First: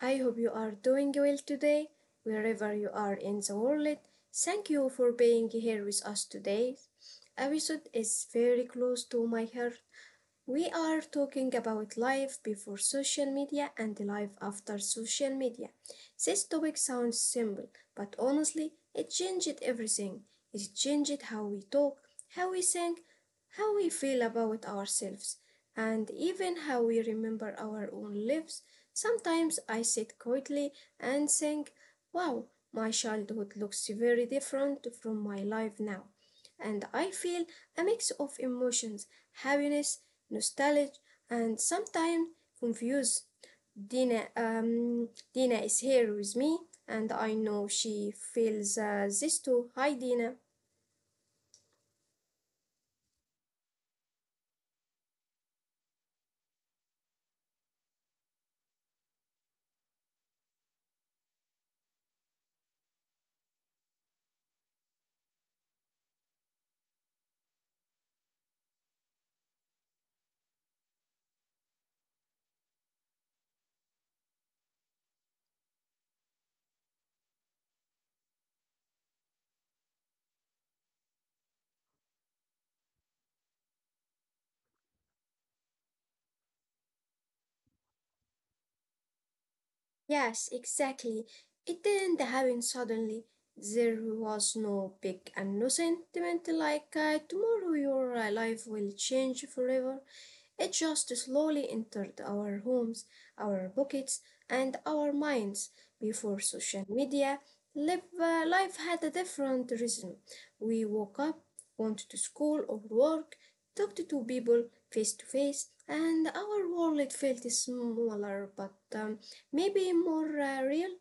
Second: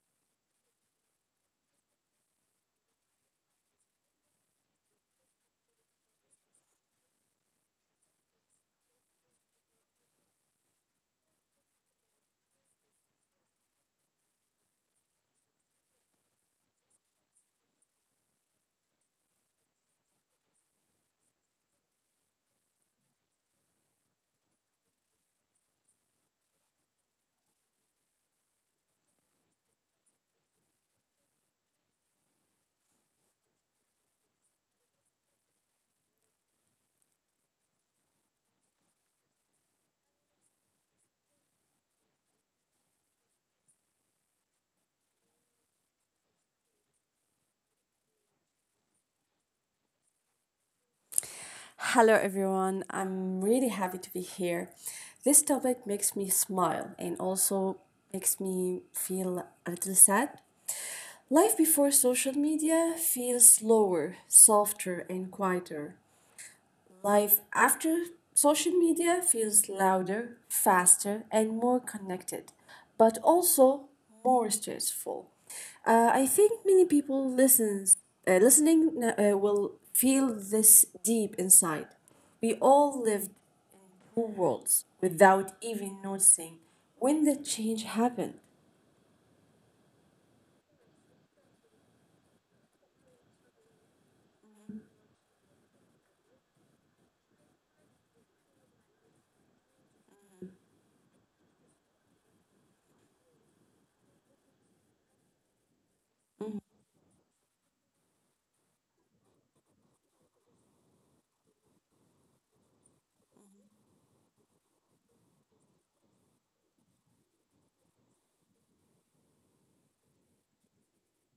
I hope you are doing well today, wherever you are in the world. Thank you for being here with us today. Episode is very close to my heart. We are talking about life before social media and life after social media. This topic sounds simple, but honestly, it changed everything. It changed how we talk, how we think, how we feel about ourselves, and even how we remember our own lives. Sometimes I sit quietly and think, wow, my childhood looks very different from my life now. And I feel a mix of emotions, happiness, nostalgia, and sometimes confused. Dina, Dina is here with me, and I know she feels this too. Hi, Dina. Hello, everyone. I'm really happy to be here. This topic makes me smile and also makes me feel a little sad. Life before social media feels slower, softer, and quieter. Life after social media feels louder, faster, and more connected, but also more stressful. I think many people listens, listening will feel this deep inside. We all lived in two worlds without even noticing when the change happened. Yes, exactly. It didn't happen suddenly. There was no big and no sentiment like, tomorrow your life will change forever. It just slowly entered our homes, our pockets, and our minds. Before social media, life had a different rhythm. We woke up, went to school or work, talked to people face to face, and our world felt smaller but maybe more real.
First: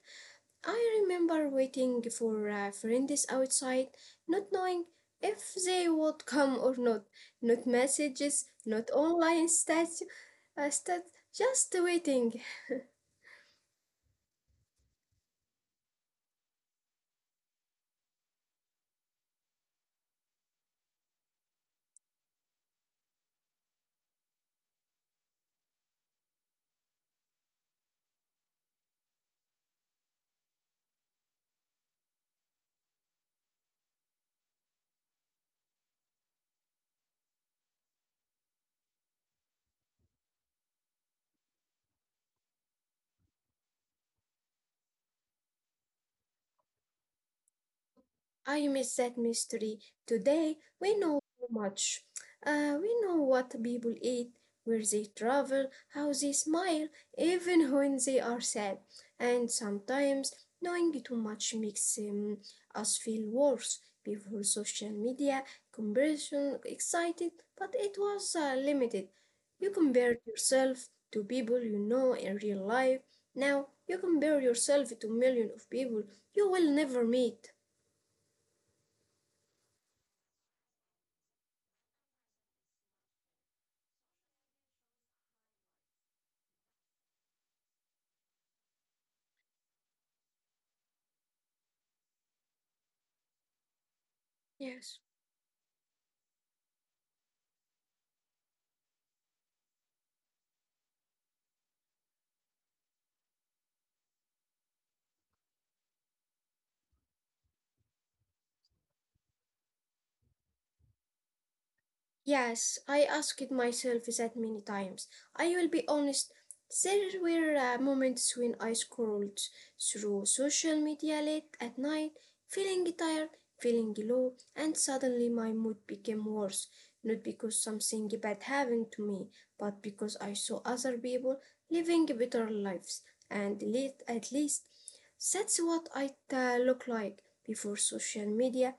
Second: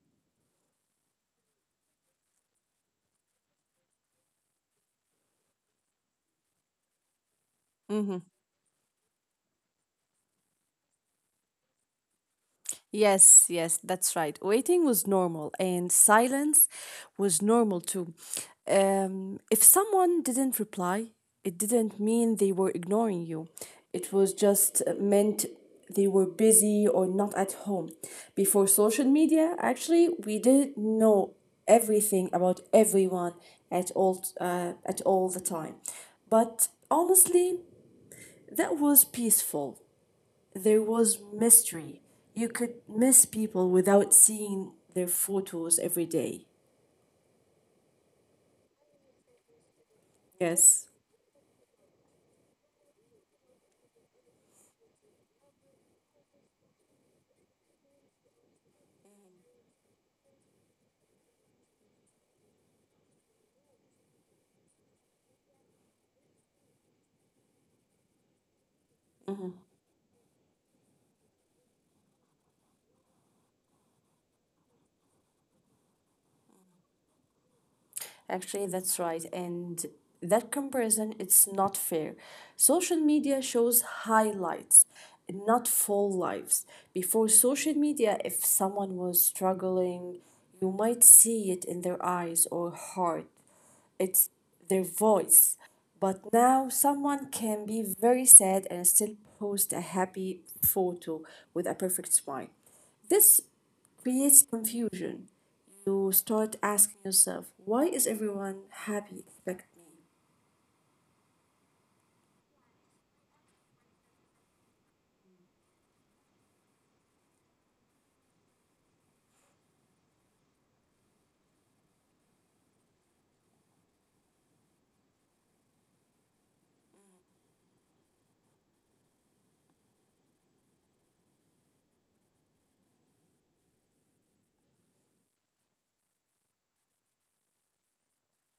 I remember waiting for friends outside, not knowing if they would come or not. Not messages, not online stats, stats, just waiting. Yes, yes, that's right. Waiting was normal and silence was normal too. If someone didn't reply, it didn't mean they were ignoring you. It was just meant they were busy or not at home. Before social media, actually, we didn't know everything about everyone at all the time. But honestly, that was peaceful there was mystery. You could miss people without seeing their photos every day. I miss that mystery. Today we Yes. know so much. We know what people eat, where they travel, how they smile, even when they are sad. And sometimes knowing too much makes us feel worse. Before social media, comparison excited, but it was limited. You compared yourself to people you know in real life. Now you compare yourself to millions of people you will never meet. Actually, that's right. And that comparison, it's not fair. Social media shows highlights, not full lives. Before social media, if someone was struggling, you might see it in their eyes or heart. It's their Yes. voice. But now someone can be very sad and still post a happy photo with a perfect smile. This creates confusion. You start asking yourself, why is everyone happy except me? Yes, I asked myself that many times. I will be honest, there were moments when I scrolled through social media late at night, feeling tired, feeling low, and suddenly my mood became worse. Not because something bad happened to me, but because I saw other people living better lives, and at least that's what I look like before social media.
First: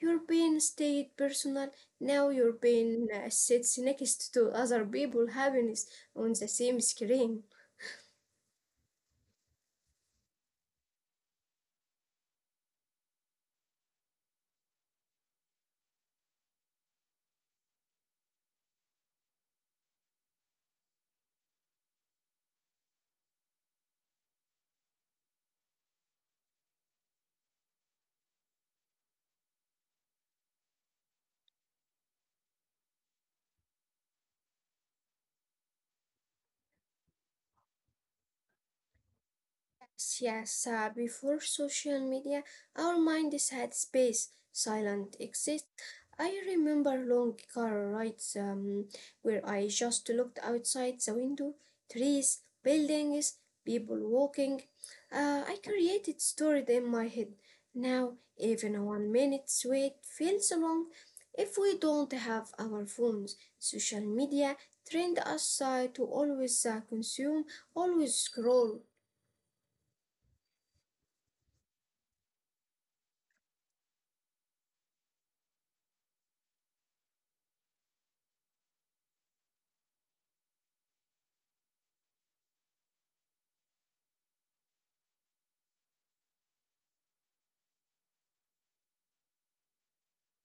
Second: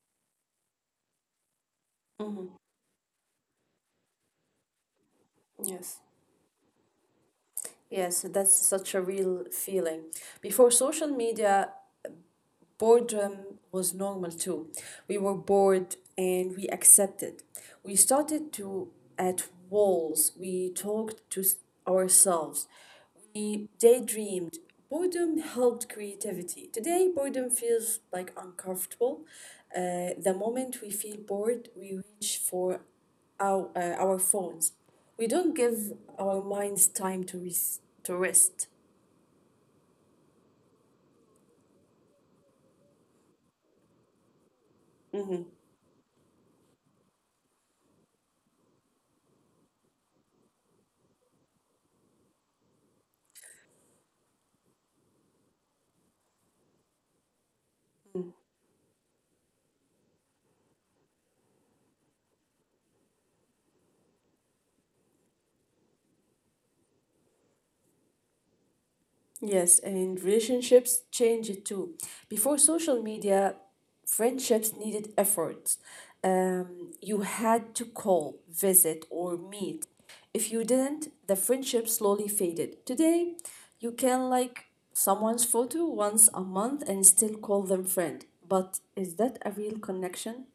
European stayed personal. Now Mm-hmm. European sits next to other people happiness Yes. on the same screen. Yes, that's such a real feeling. Before social media, boredom was normal too. We were bored and we accepted. We started to at walls. We talked to ourselves. We daydreamed. Boredom helped creativity. Today, boredom feels like uncomfortable. The moment we feel bored, we reach for our phones. We don't give our minds time to, to rest. Yes, yes. Before social media, our minds had space, silent exist. I remember long car rides where I just looked outside the window, trees, buildings, people walking. I created story in my head. Now, even a 1 minute's wait feels long. If we don't have our phones, social media trained us to always consume, always scroll. Yes, and relationships change it too. Before social media, friendships needed effort. You had to call, visit, or meet. If you didn't, the friendship slowly faded. Today, you can like someone's photo once a month and still call them friend. But is that a real connection?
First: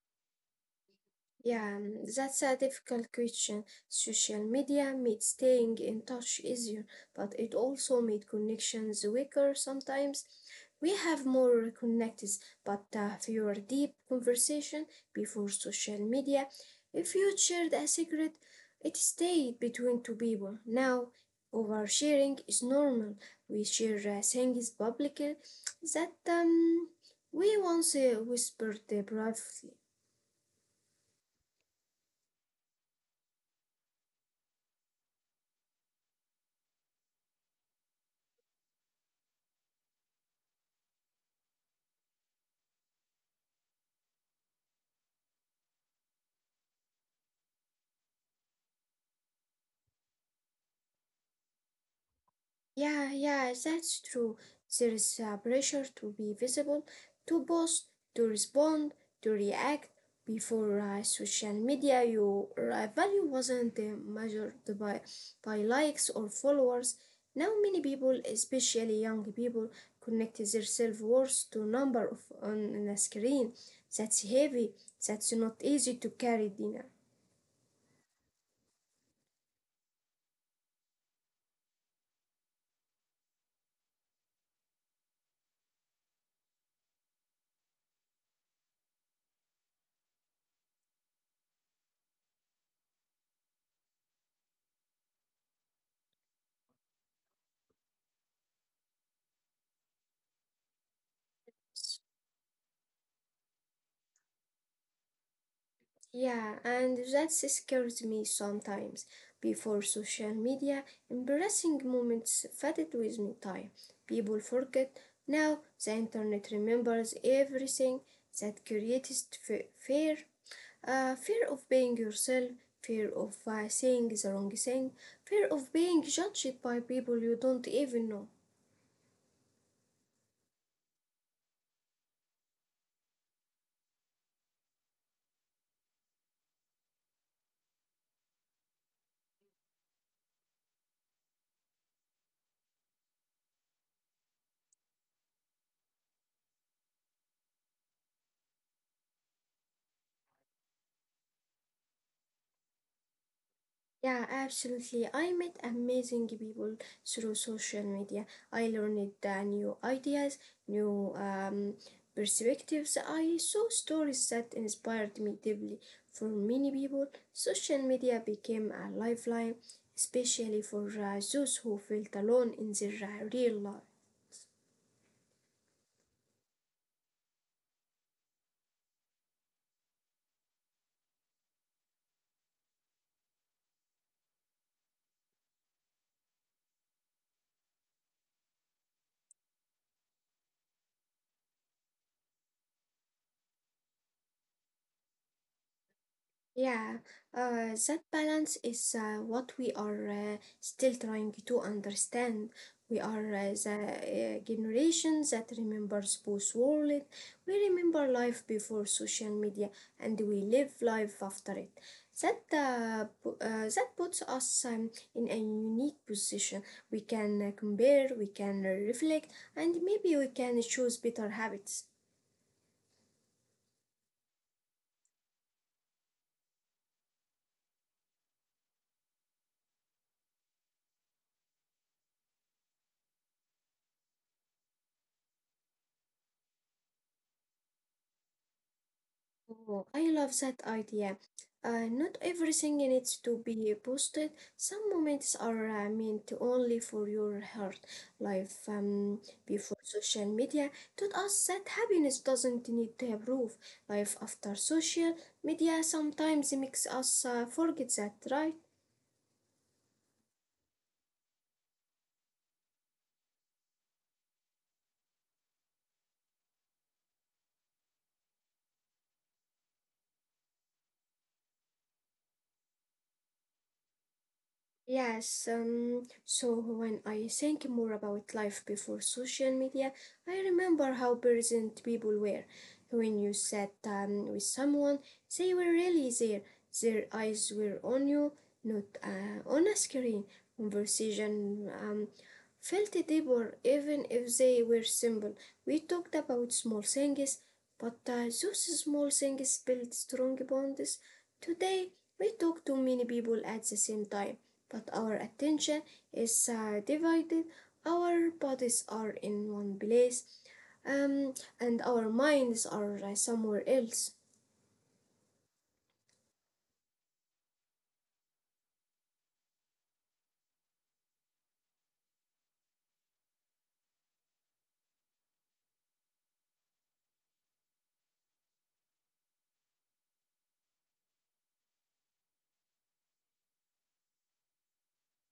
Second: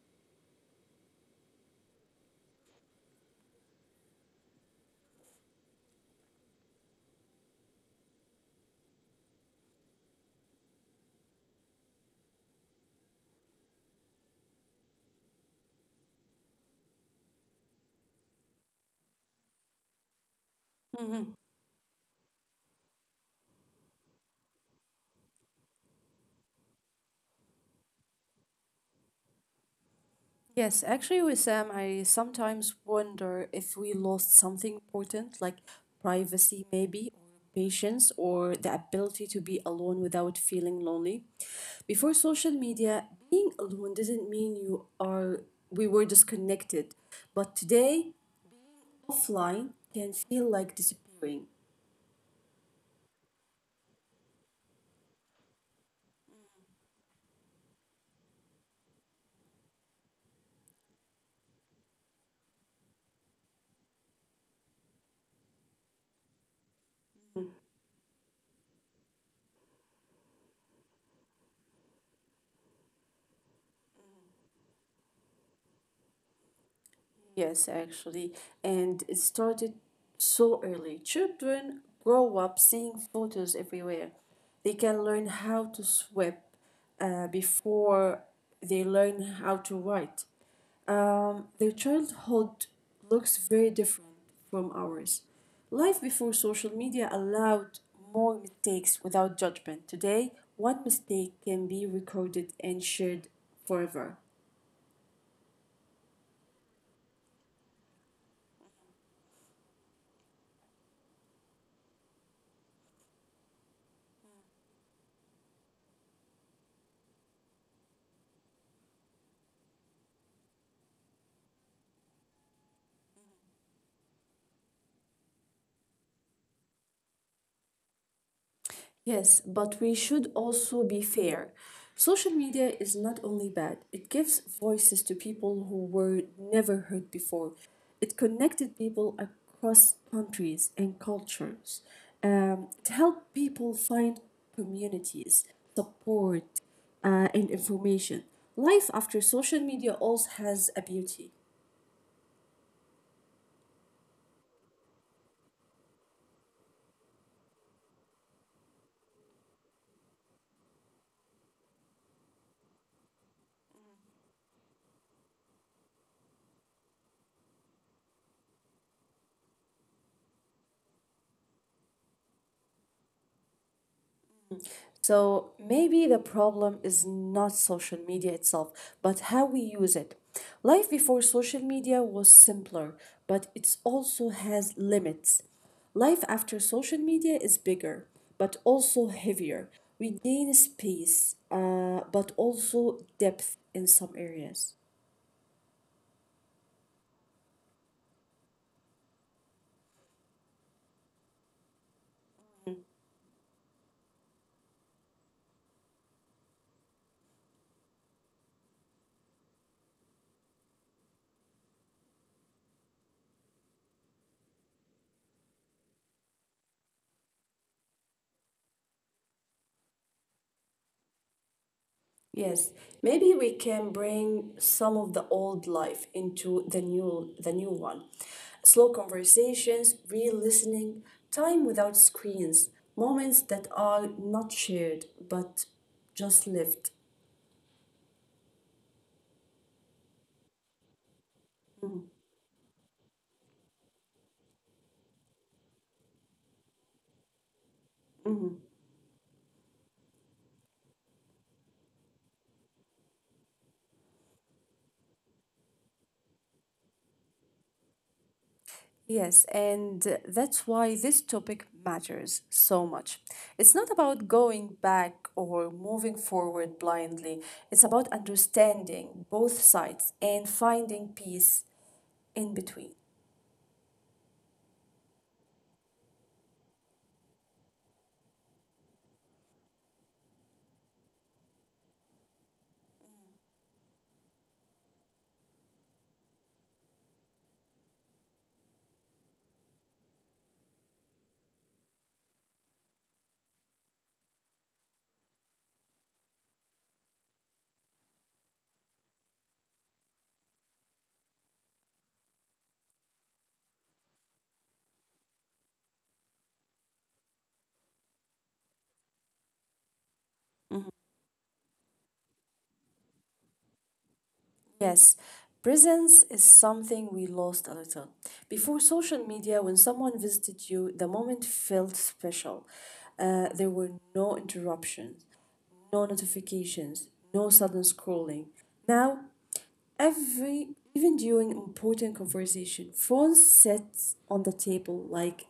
Yeah, mm, that's a difficult question. Social media made staying in touch easier, but it also made connections weaker sometimes. We have more connects, but fewer deep conversation before social media. If you shared a secret, it stayed between two people. Now, oversharing is normal. We share things publicly that we once whispered privately. Yes, actually, with Sam, I sometimes wonder if we lost something important, like privacy, maybe, or patience, or the ability to be alone without feeling lonely. Before social media, being alone doesn't mean you are we were disconnected, but today, offline can feel like disappearing. Yeah, yeah, that's true. There is a pressure to be visible, to post, to respond, to react. Before social media, your value wasn't measured by likes or followers. Now, many people, especially young people, connect their self worth to number of on a screen. That's heavy. That's not easy to carry, Dina. Yes, actually, and it started so early. Children grow up seeing photos everywhere. They can learn how to sweep before they learn how to write. Their childhood looks very different from ours. Life before social media allowed more mistakes without judgment. Today, one mistake can be recorded and shared forever. Yeah, and that scares me sometimes. Before social media, embarrassing moments faded with me time. People forget. Now the internet remembers everything that creates fear. Fear of being yourself, fear of saying the wrong thing, fear of being judged by people you don't even know. Yes, but we should also be fair. Social media is not only bad, it gives voices to people who were never heard before. It connected people across countries and cultures. It helped people find communities, support, and information. Life after social media also has a beauty. Yeah, absolutely. I met amazing people through social media. I learned new ideas, new perspectives. I saw stories that inspired me deeply. For many people, social media became a lifeline, especially for those who felt alone in their real life. So maybe the problem is not social media itself, but how we use it. Life before social media was simpler, but it also has limits. Life after social media is bigger, but also heavier. We gain space, but also depth in some areas. Yeah, that balance is what we are still trying to understand. We are the generation that remembers both worlds. We remember life before social media and we live life after it. That puts us in a unique position. We can compare, we can reflect, and maybe we can choose better habits. Yes, maybe we can bring some of the old life into the new one. Slow conversations, real listening, time without screens, moments that are not shared but just lived. Oh, I love that idea. Not everything needs to be posted. Some moments are meant only for your heart. Life before social media taught us that happiness doesn't need to proof. Life after social media sometimes makes us forget that, right? Yes, and that's why this topic matters so much. It's not about going back or moving forward blindly, it's about understanding both sides and finding peace in between. Yes, so when I think more about life before social media, I remember how present people were. When you sat with someone, they were really there. Their eyes were on you, not on a screen. Conversation felt deeper, even if they were simple. We talked about small things, but those small things built strong bonds. Today, we talk to many people at the same time but our attention is divided. Our bodies are in one place um, and our minds are somewhere else. Yes, presence is something we lost a little. Before social media, when someone visited you, the moment felt special. There were no interruptions, no notifications, no sudden scrolling. Now, every even during important conversation, phone sits on the table like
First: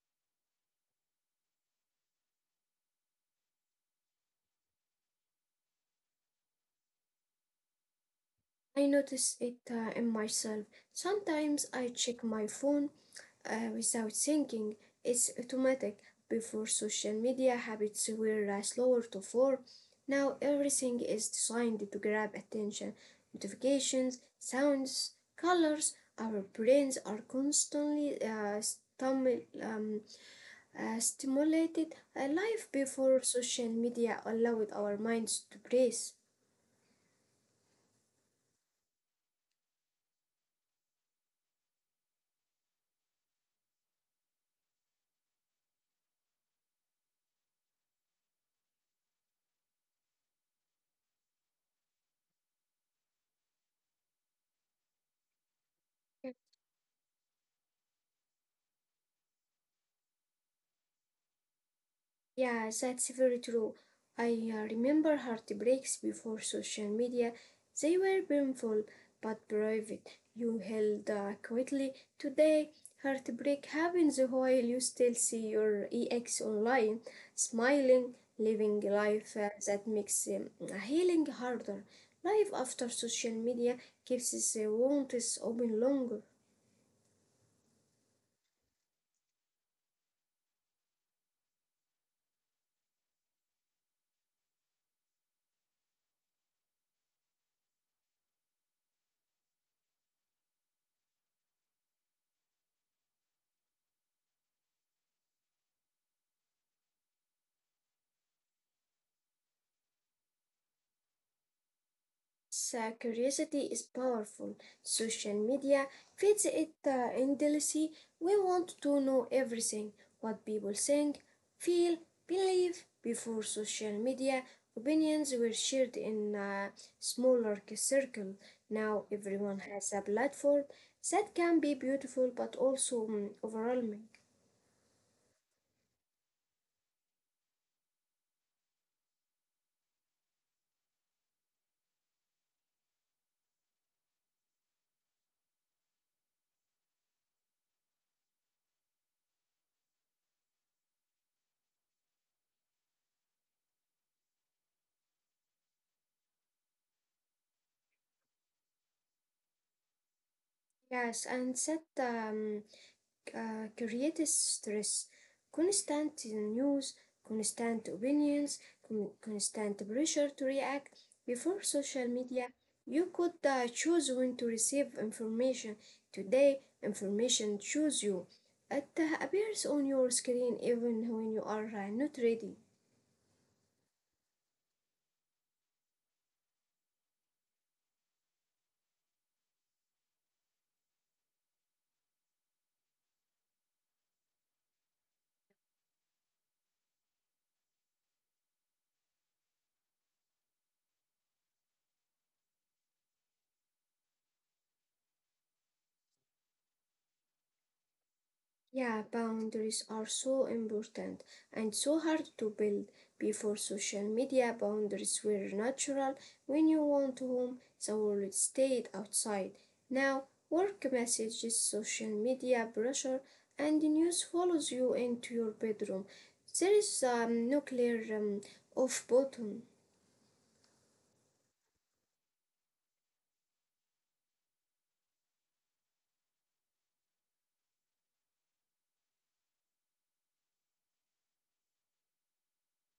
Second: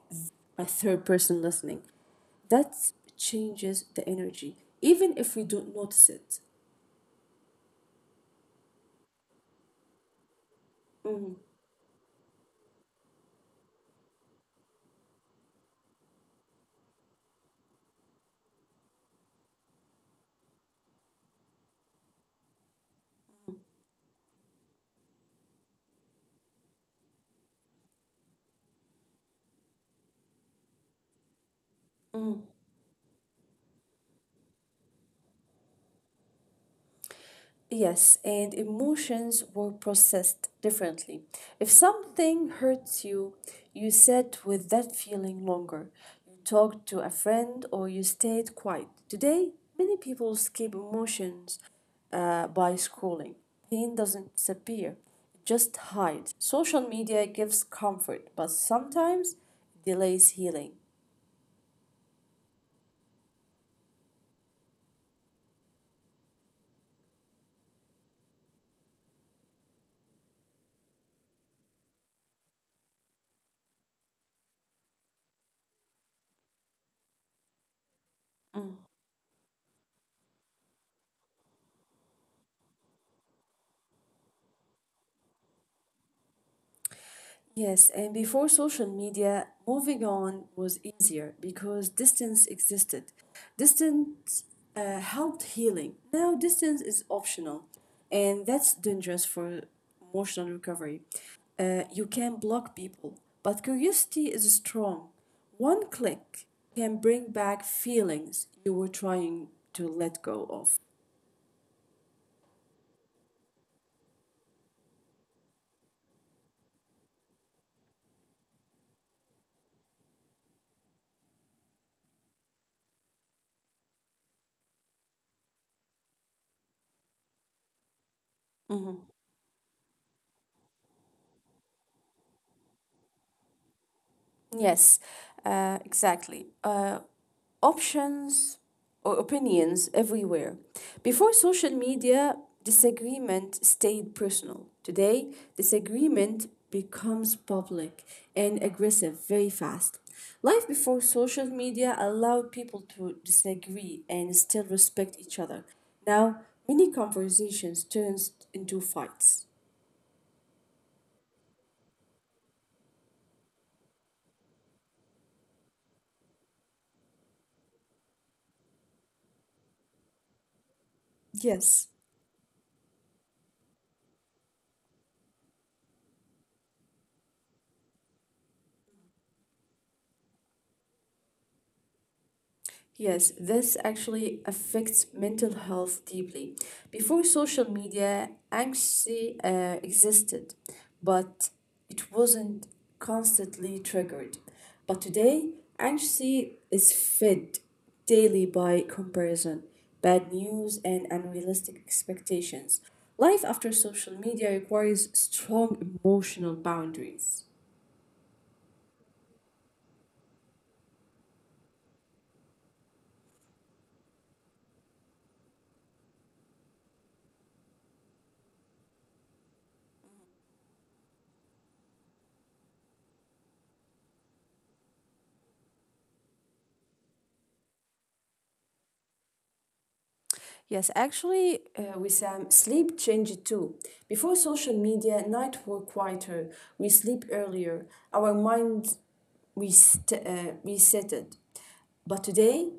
a third person listening. That changes the energy, even if we don't notice it. I notice it in myself. Sometimes I check my phone without thinking. It's automatic. Before social media, habits were slower to form. Now everything is designed to grab attention. Notifications, sounds, colors. Our brains are constantly stum- um, stimulated. Life before social media allowed our minds to breathe. Yes, and emotions were processed differently. If something hurts you, you sat with that feeling longer. You talked to a friend or you stayed quiet. Today, many people escape emotions by scrolling. Pain doesn't disappear, it just hides. Social media gives comfort, but sometimes delays healing. Yeah, that's very true. I remember heartbreaks before social media. They were painful but private. You held quietly. Today, heartbreak happens while you still see your ex online, smiling, living a life that makes healing harder. Life after social media keeps the wounds open longer. Yes, and before social media, moving on was easier because distance existed. Distance helped healing. Now, distance is optional, and that's dangerous for emotional recovery. You can block people, but curiosity is strong. One click can bring back feelings you were trying to let go of. So curiosity is powerful. Social media feeds it endlessly. We want to know everything what people think, feel, believe. Before social media, opinions were shared in a circle. Now everyone has a platform. That can be beautiful but also overwhelming. Yes, exactly. Options or opinions everywhere. Before social media, disagreement stayed personal. Today, disagreement becomes public and aggressive very fast. Life before social media allowed people to disagree and still respect each other. Now, many conversations turns into fights. Yes, and that creates stress. Constant news, constant opinions, constant pressure to react. Before Yes. social media, you could choose when to receive information. Today, information chooses you. It appears on your screen even when you are not ready. Yes, this actually affects mental health deeply. Before social media, anxiety existed, but it wasn't constantly triggered. But today, anxiety is fed daily by comparison, bad news, and unrealistic expectations. Life after social media requires strong emotional boundaries. Yeah, boundaries are so important and so hard to build. Before social media, boundaries were natural. When you went home, the world stayed outside. Now, work messages, social media pressure, and the news follows you into your bedroom. There is a nuclear off button. Yes, actually, Wissam, sleep changed too. Before social media, night were quieter. We sleep earlier. Our mind resetted. But today,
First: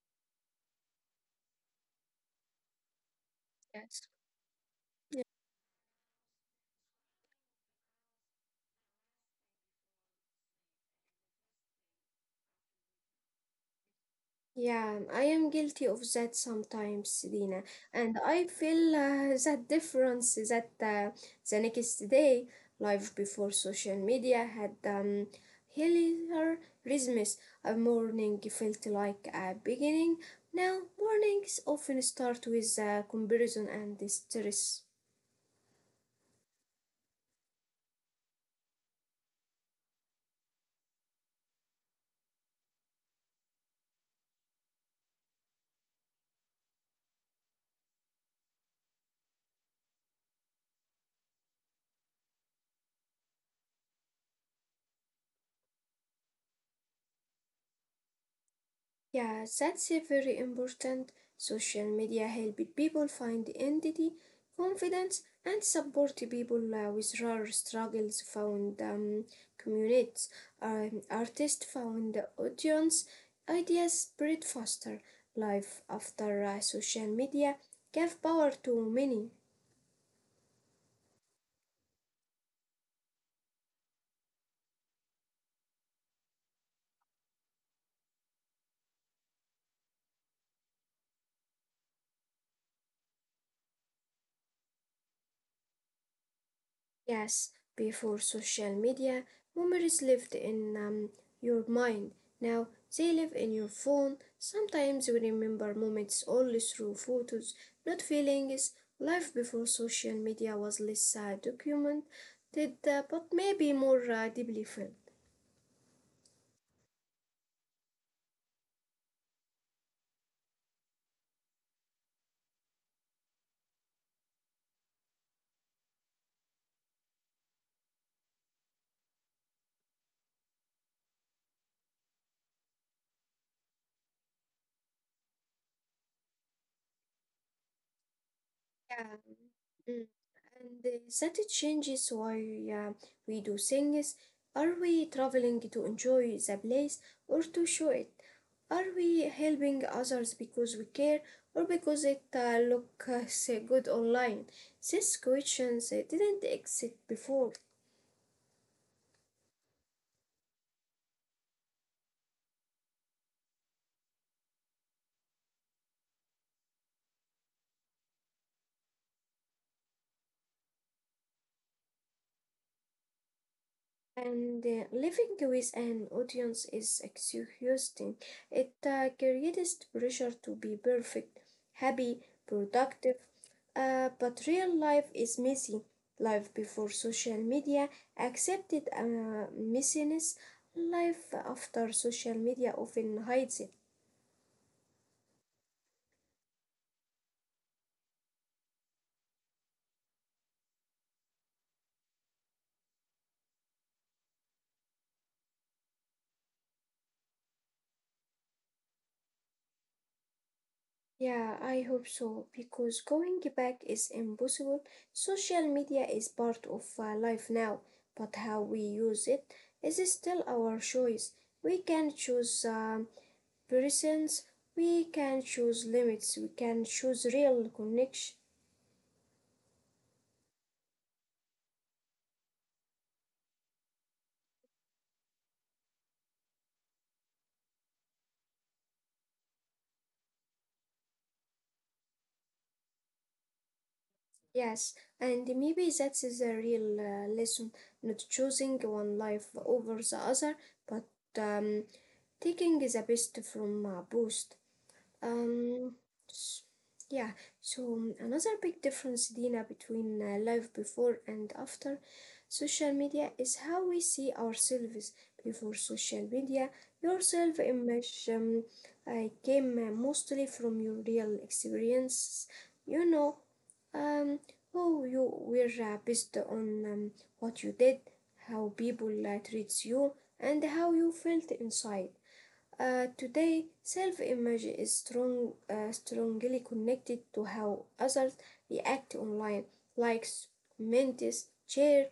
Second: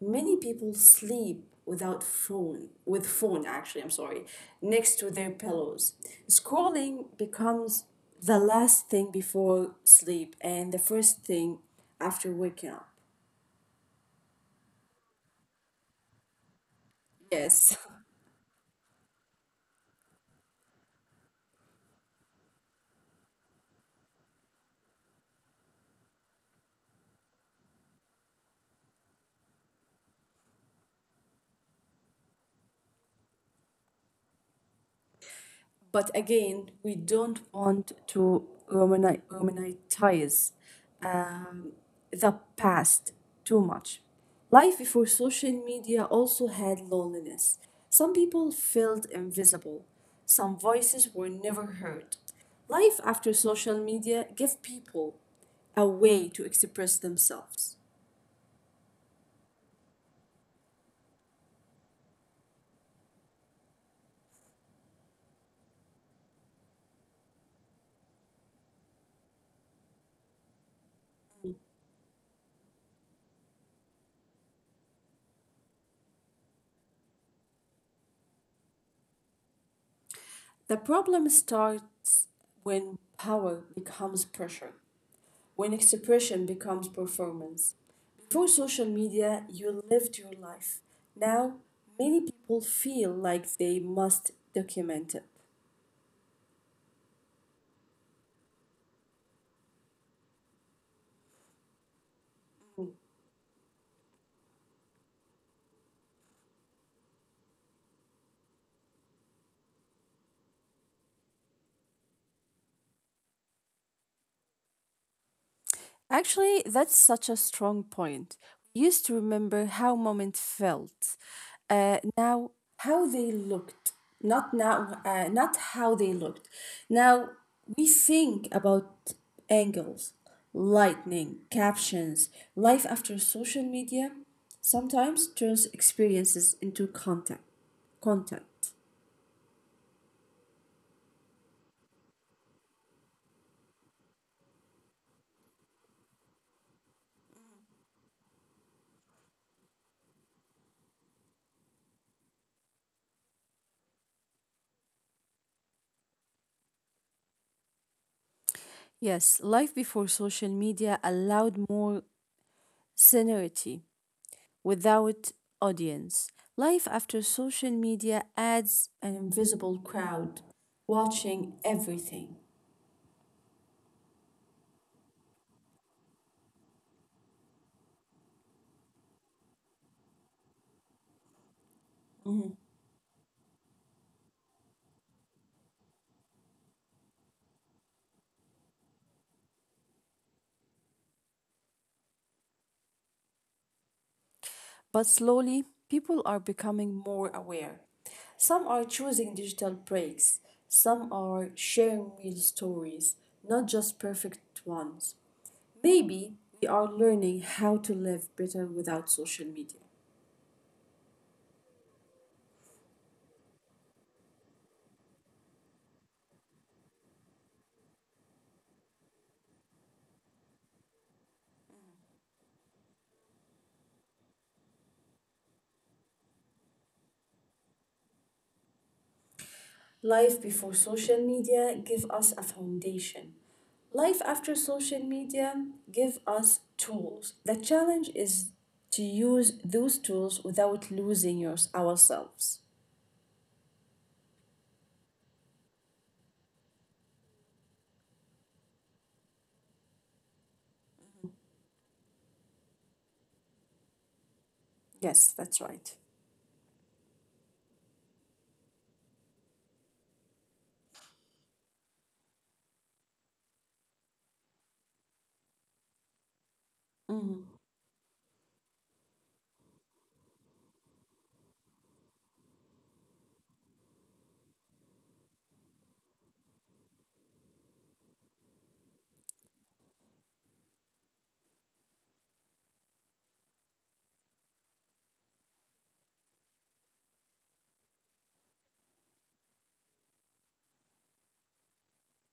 many people sleep without phone, with phone actually, I'm Yes. sorry, next to their pillows. Scrolling becomes the last thing before sleep and the first thing after waking up. Yeah, I am guilty of that sometimes, Dina, Yes. and I feel that difference that, the next day, life before social media had heavier rhythms. A morning felt like a beginning. Now, mornings often start with comparison and stress. But again, we don't want to romanticize um, the past too much. Life before social media also had loneliness. Some people felt invisible, some voices were never heard. Life after social media gave people a way to express themselves. Yeah, that's a very important. Social media helped people find identity, confidence, and support people with rare struggles, found communities, artists found audience, ideas spread faster. Life after social media gave power to many. The problem starts when power becomes pressure. When expression becomes performance. Before social media, you lived your life. Now, many people feel like they must document it. Yes, before social media, memories lived in your mind. Now they live in your phone. Sometimes we remember moments only through photos, not feelings. Life before social media was less documented, but maybe more deeply felt. Actually, that's such a strong point. We used to remember how moments felt. Uh, now, how they looked. Not now, not how they looked. Now, we think about angles, lightning, captions. Life after social media sometimes turns experiences into content. Content. Yeah, mm, and that it changes why uh, we do things. Are we traveling to enjoy the place or to show it? Are we helping others because we care or because it looks good online? These questions didn't exist before, Yes, life before social media allowed more scenery. Without audience. Life after social media adds an invisible crowd watching everything. and living with an audience is exhausting. It creates pressure to be perfect, happy, productive. But real life is messy. Life before social media accepted messiness. Life after social media often hides it. But slowly, people are becoming more aware. Some are choosing digital breaks, some are sharing real stories, not just perfect ones. Maybe we are learning how to live better without social media. Yeah, I hope so because going back is impossible. Social media is part of life now, but how we use it is still our choice. We can choose presence, we can choose limits, we can choose real connection. Life before social media give us a foundation. Life after social media give us tools. The challenge is to use those tools without losing yours ourselves. Yes, and maybe that is a real lesson, not choosing one life over the other, but um, taking the best from both. Yes, that's right. Um, s- yeah, so another big difference, Dina, between life before and after social media is how we see ourselves. Before social media, your self image came mostly from your real experiences, you know, um, who you were based on what you did, how people treats you, and how you felt inside. Today, self-image is strongly connected to how others react online, likes, comments, share.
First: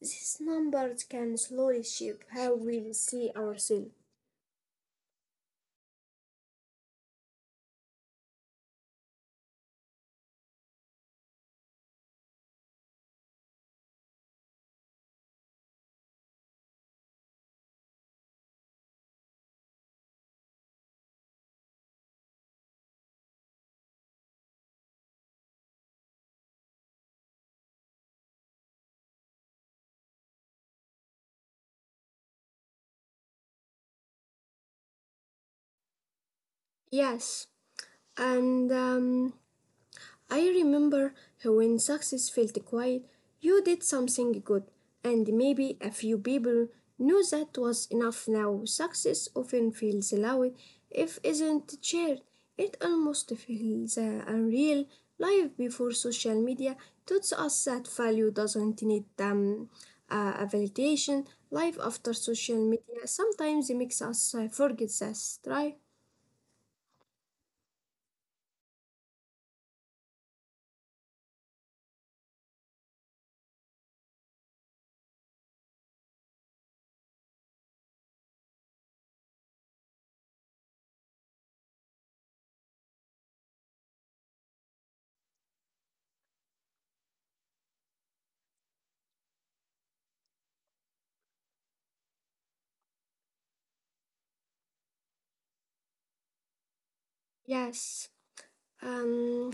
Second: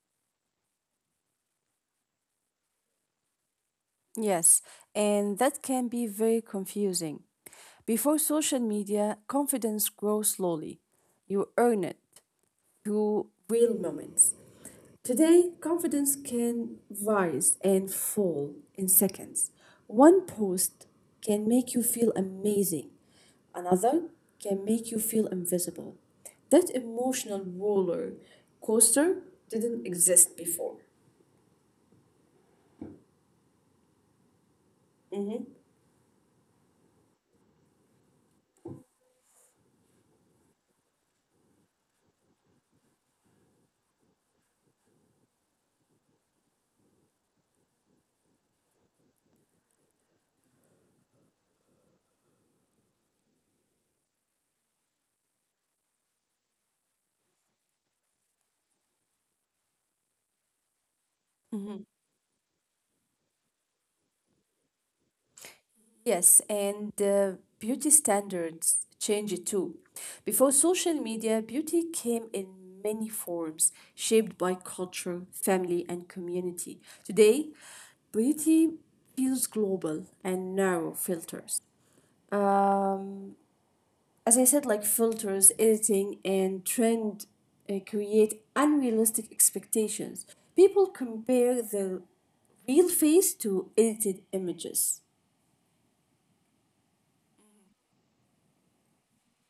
These numbers can slowly shape how we see ourselves. Yes, and that can be very confusing. Before social media, confidence grows slowly. You earn it. Through real moments. Today, confidence can rise and fall in seconds. One post can make you feel amazing, another can make you feel invisible. That emotional roller coaster didn't exist before. Yes, and I remember how when success felt quiet, you did something good, and maybe a few people knew that was enough now. Success often feels loud if isn't shared. It almost feels unreal. Life before social media taught us that value doesn't need a validation. Life after social media sometimes makes us forget that, right? Yes, and beauty standards change too. Before social media, beauty came in many forms, shaped by culture, family, and community. Today, beauty feels global and narrow filters. Um, as I said, like filters, editing, and trend create unrealistic expectations. People compare their real face to edited images. Yes. Um,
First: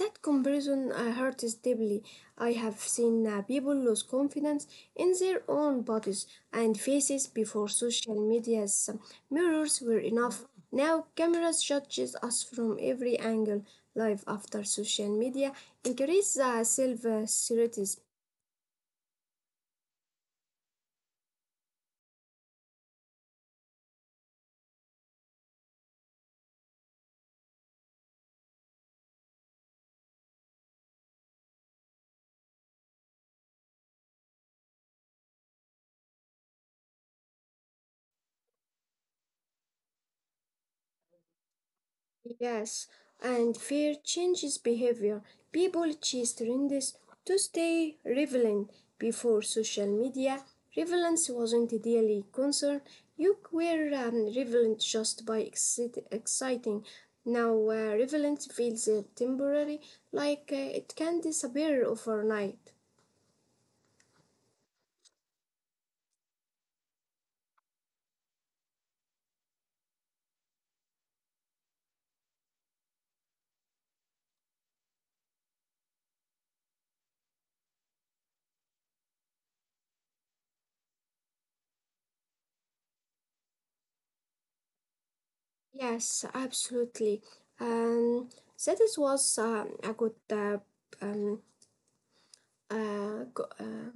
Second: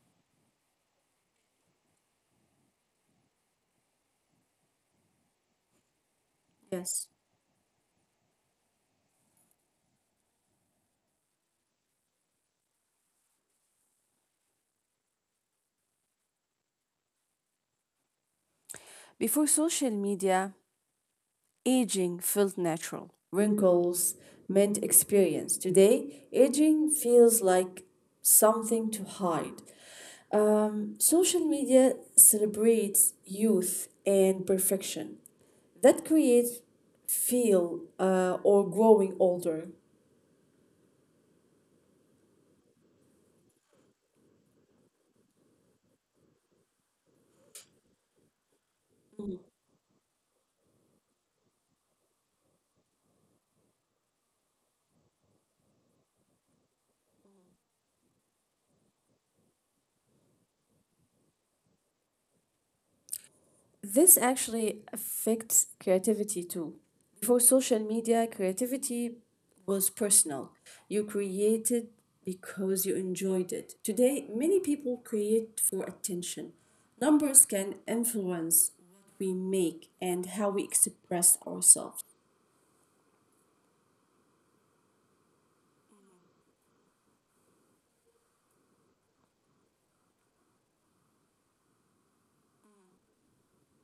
That comparison hurts deeply. I have seen people lose confidence in their own bodies and Yes. faces before social media's mirrors were enough. Now cameras judges us from every angle. Life after social media increases self-certainty. Before social media, aging felt natural. Wrinkles meant experience. Today, aging feels like something to hide. Social media celebrates youth and perfection. That creates feel or growing older. Yes, and fear changes behavior. People chase trends to stay relevant. Before social media, relevance wasn't a daily concern. You were relevant just by exciting. Now, relevance feels temporary, like it can disappear overnight. This actually affects creativity too. Before social media, creativity was personal. You created because you enjoyed it. Today, many people create for attention. Numbers can influence what we make and how we express ourselves. Yes, absolutely. Um, that is was a good um, uh, go- uh,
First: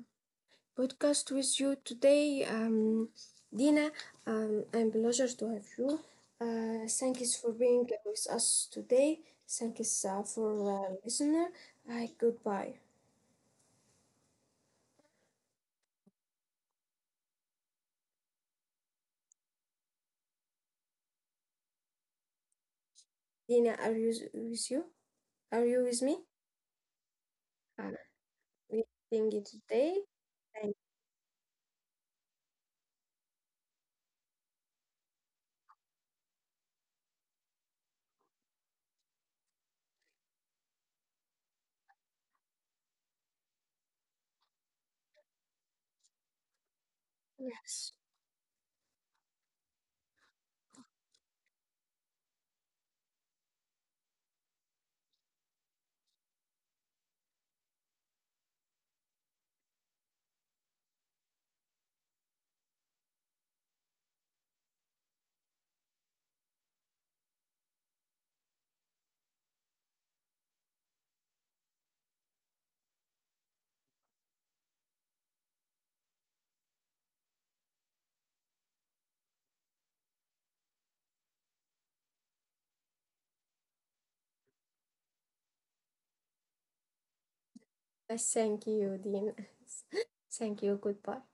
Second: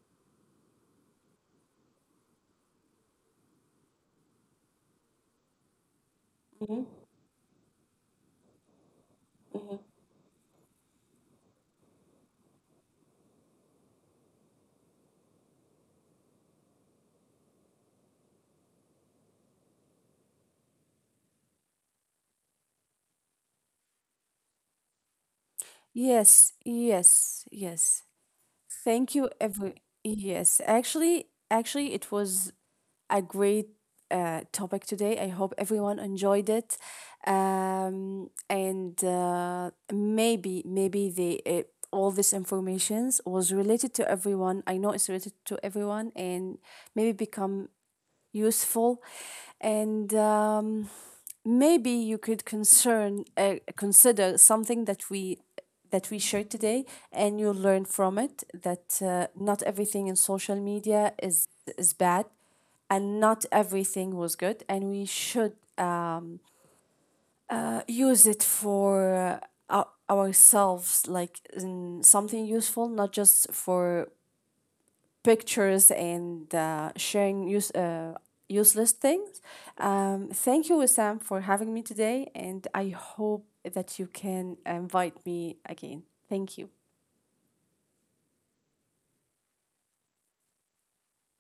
podcast with you today. Dina, I'm pleasure to have you. Thank you for being with us today. Thank you for listener. Hi, goodbye. Dina, are you with you? Are you with me? Yes, yes, Uh, yes. we Thank think you, it every today. yes. Thank. Actually, it was a great topic today. I hope everyone enjoyed it, and maybe the all this informations was related to everyone. I know it's related to everyone, and maybe become Yes. useful and maybe you could concern consider something that we shared today and you'll learn from it that not everything in social media is bad and not everything was good and we should use it for uh, ourselves like in something useful not just for pictures and useless things. Thank you, Sam, for having me today, and I hope that you can invite me again. Thank you. Thank you, Dina. Thank you. Goodbye.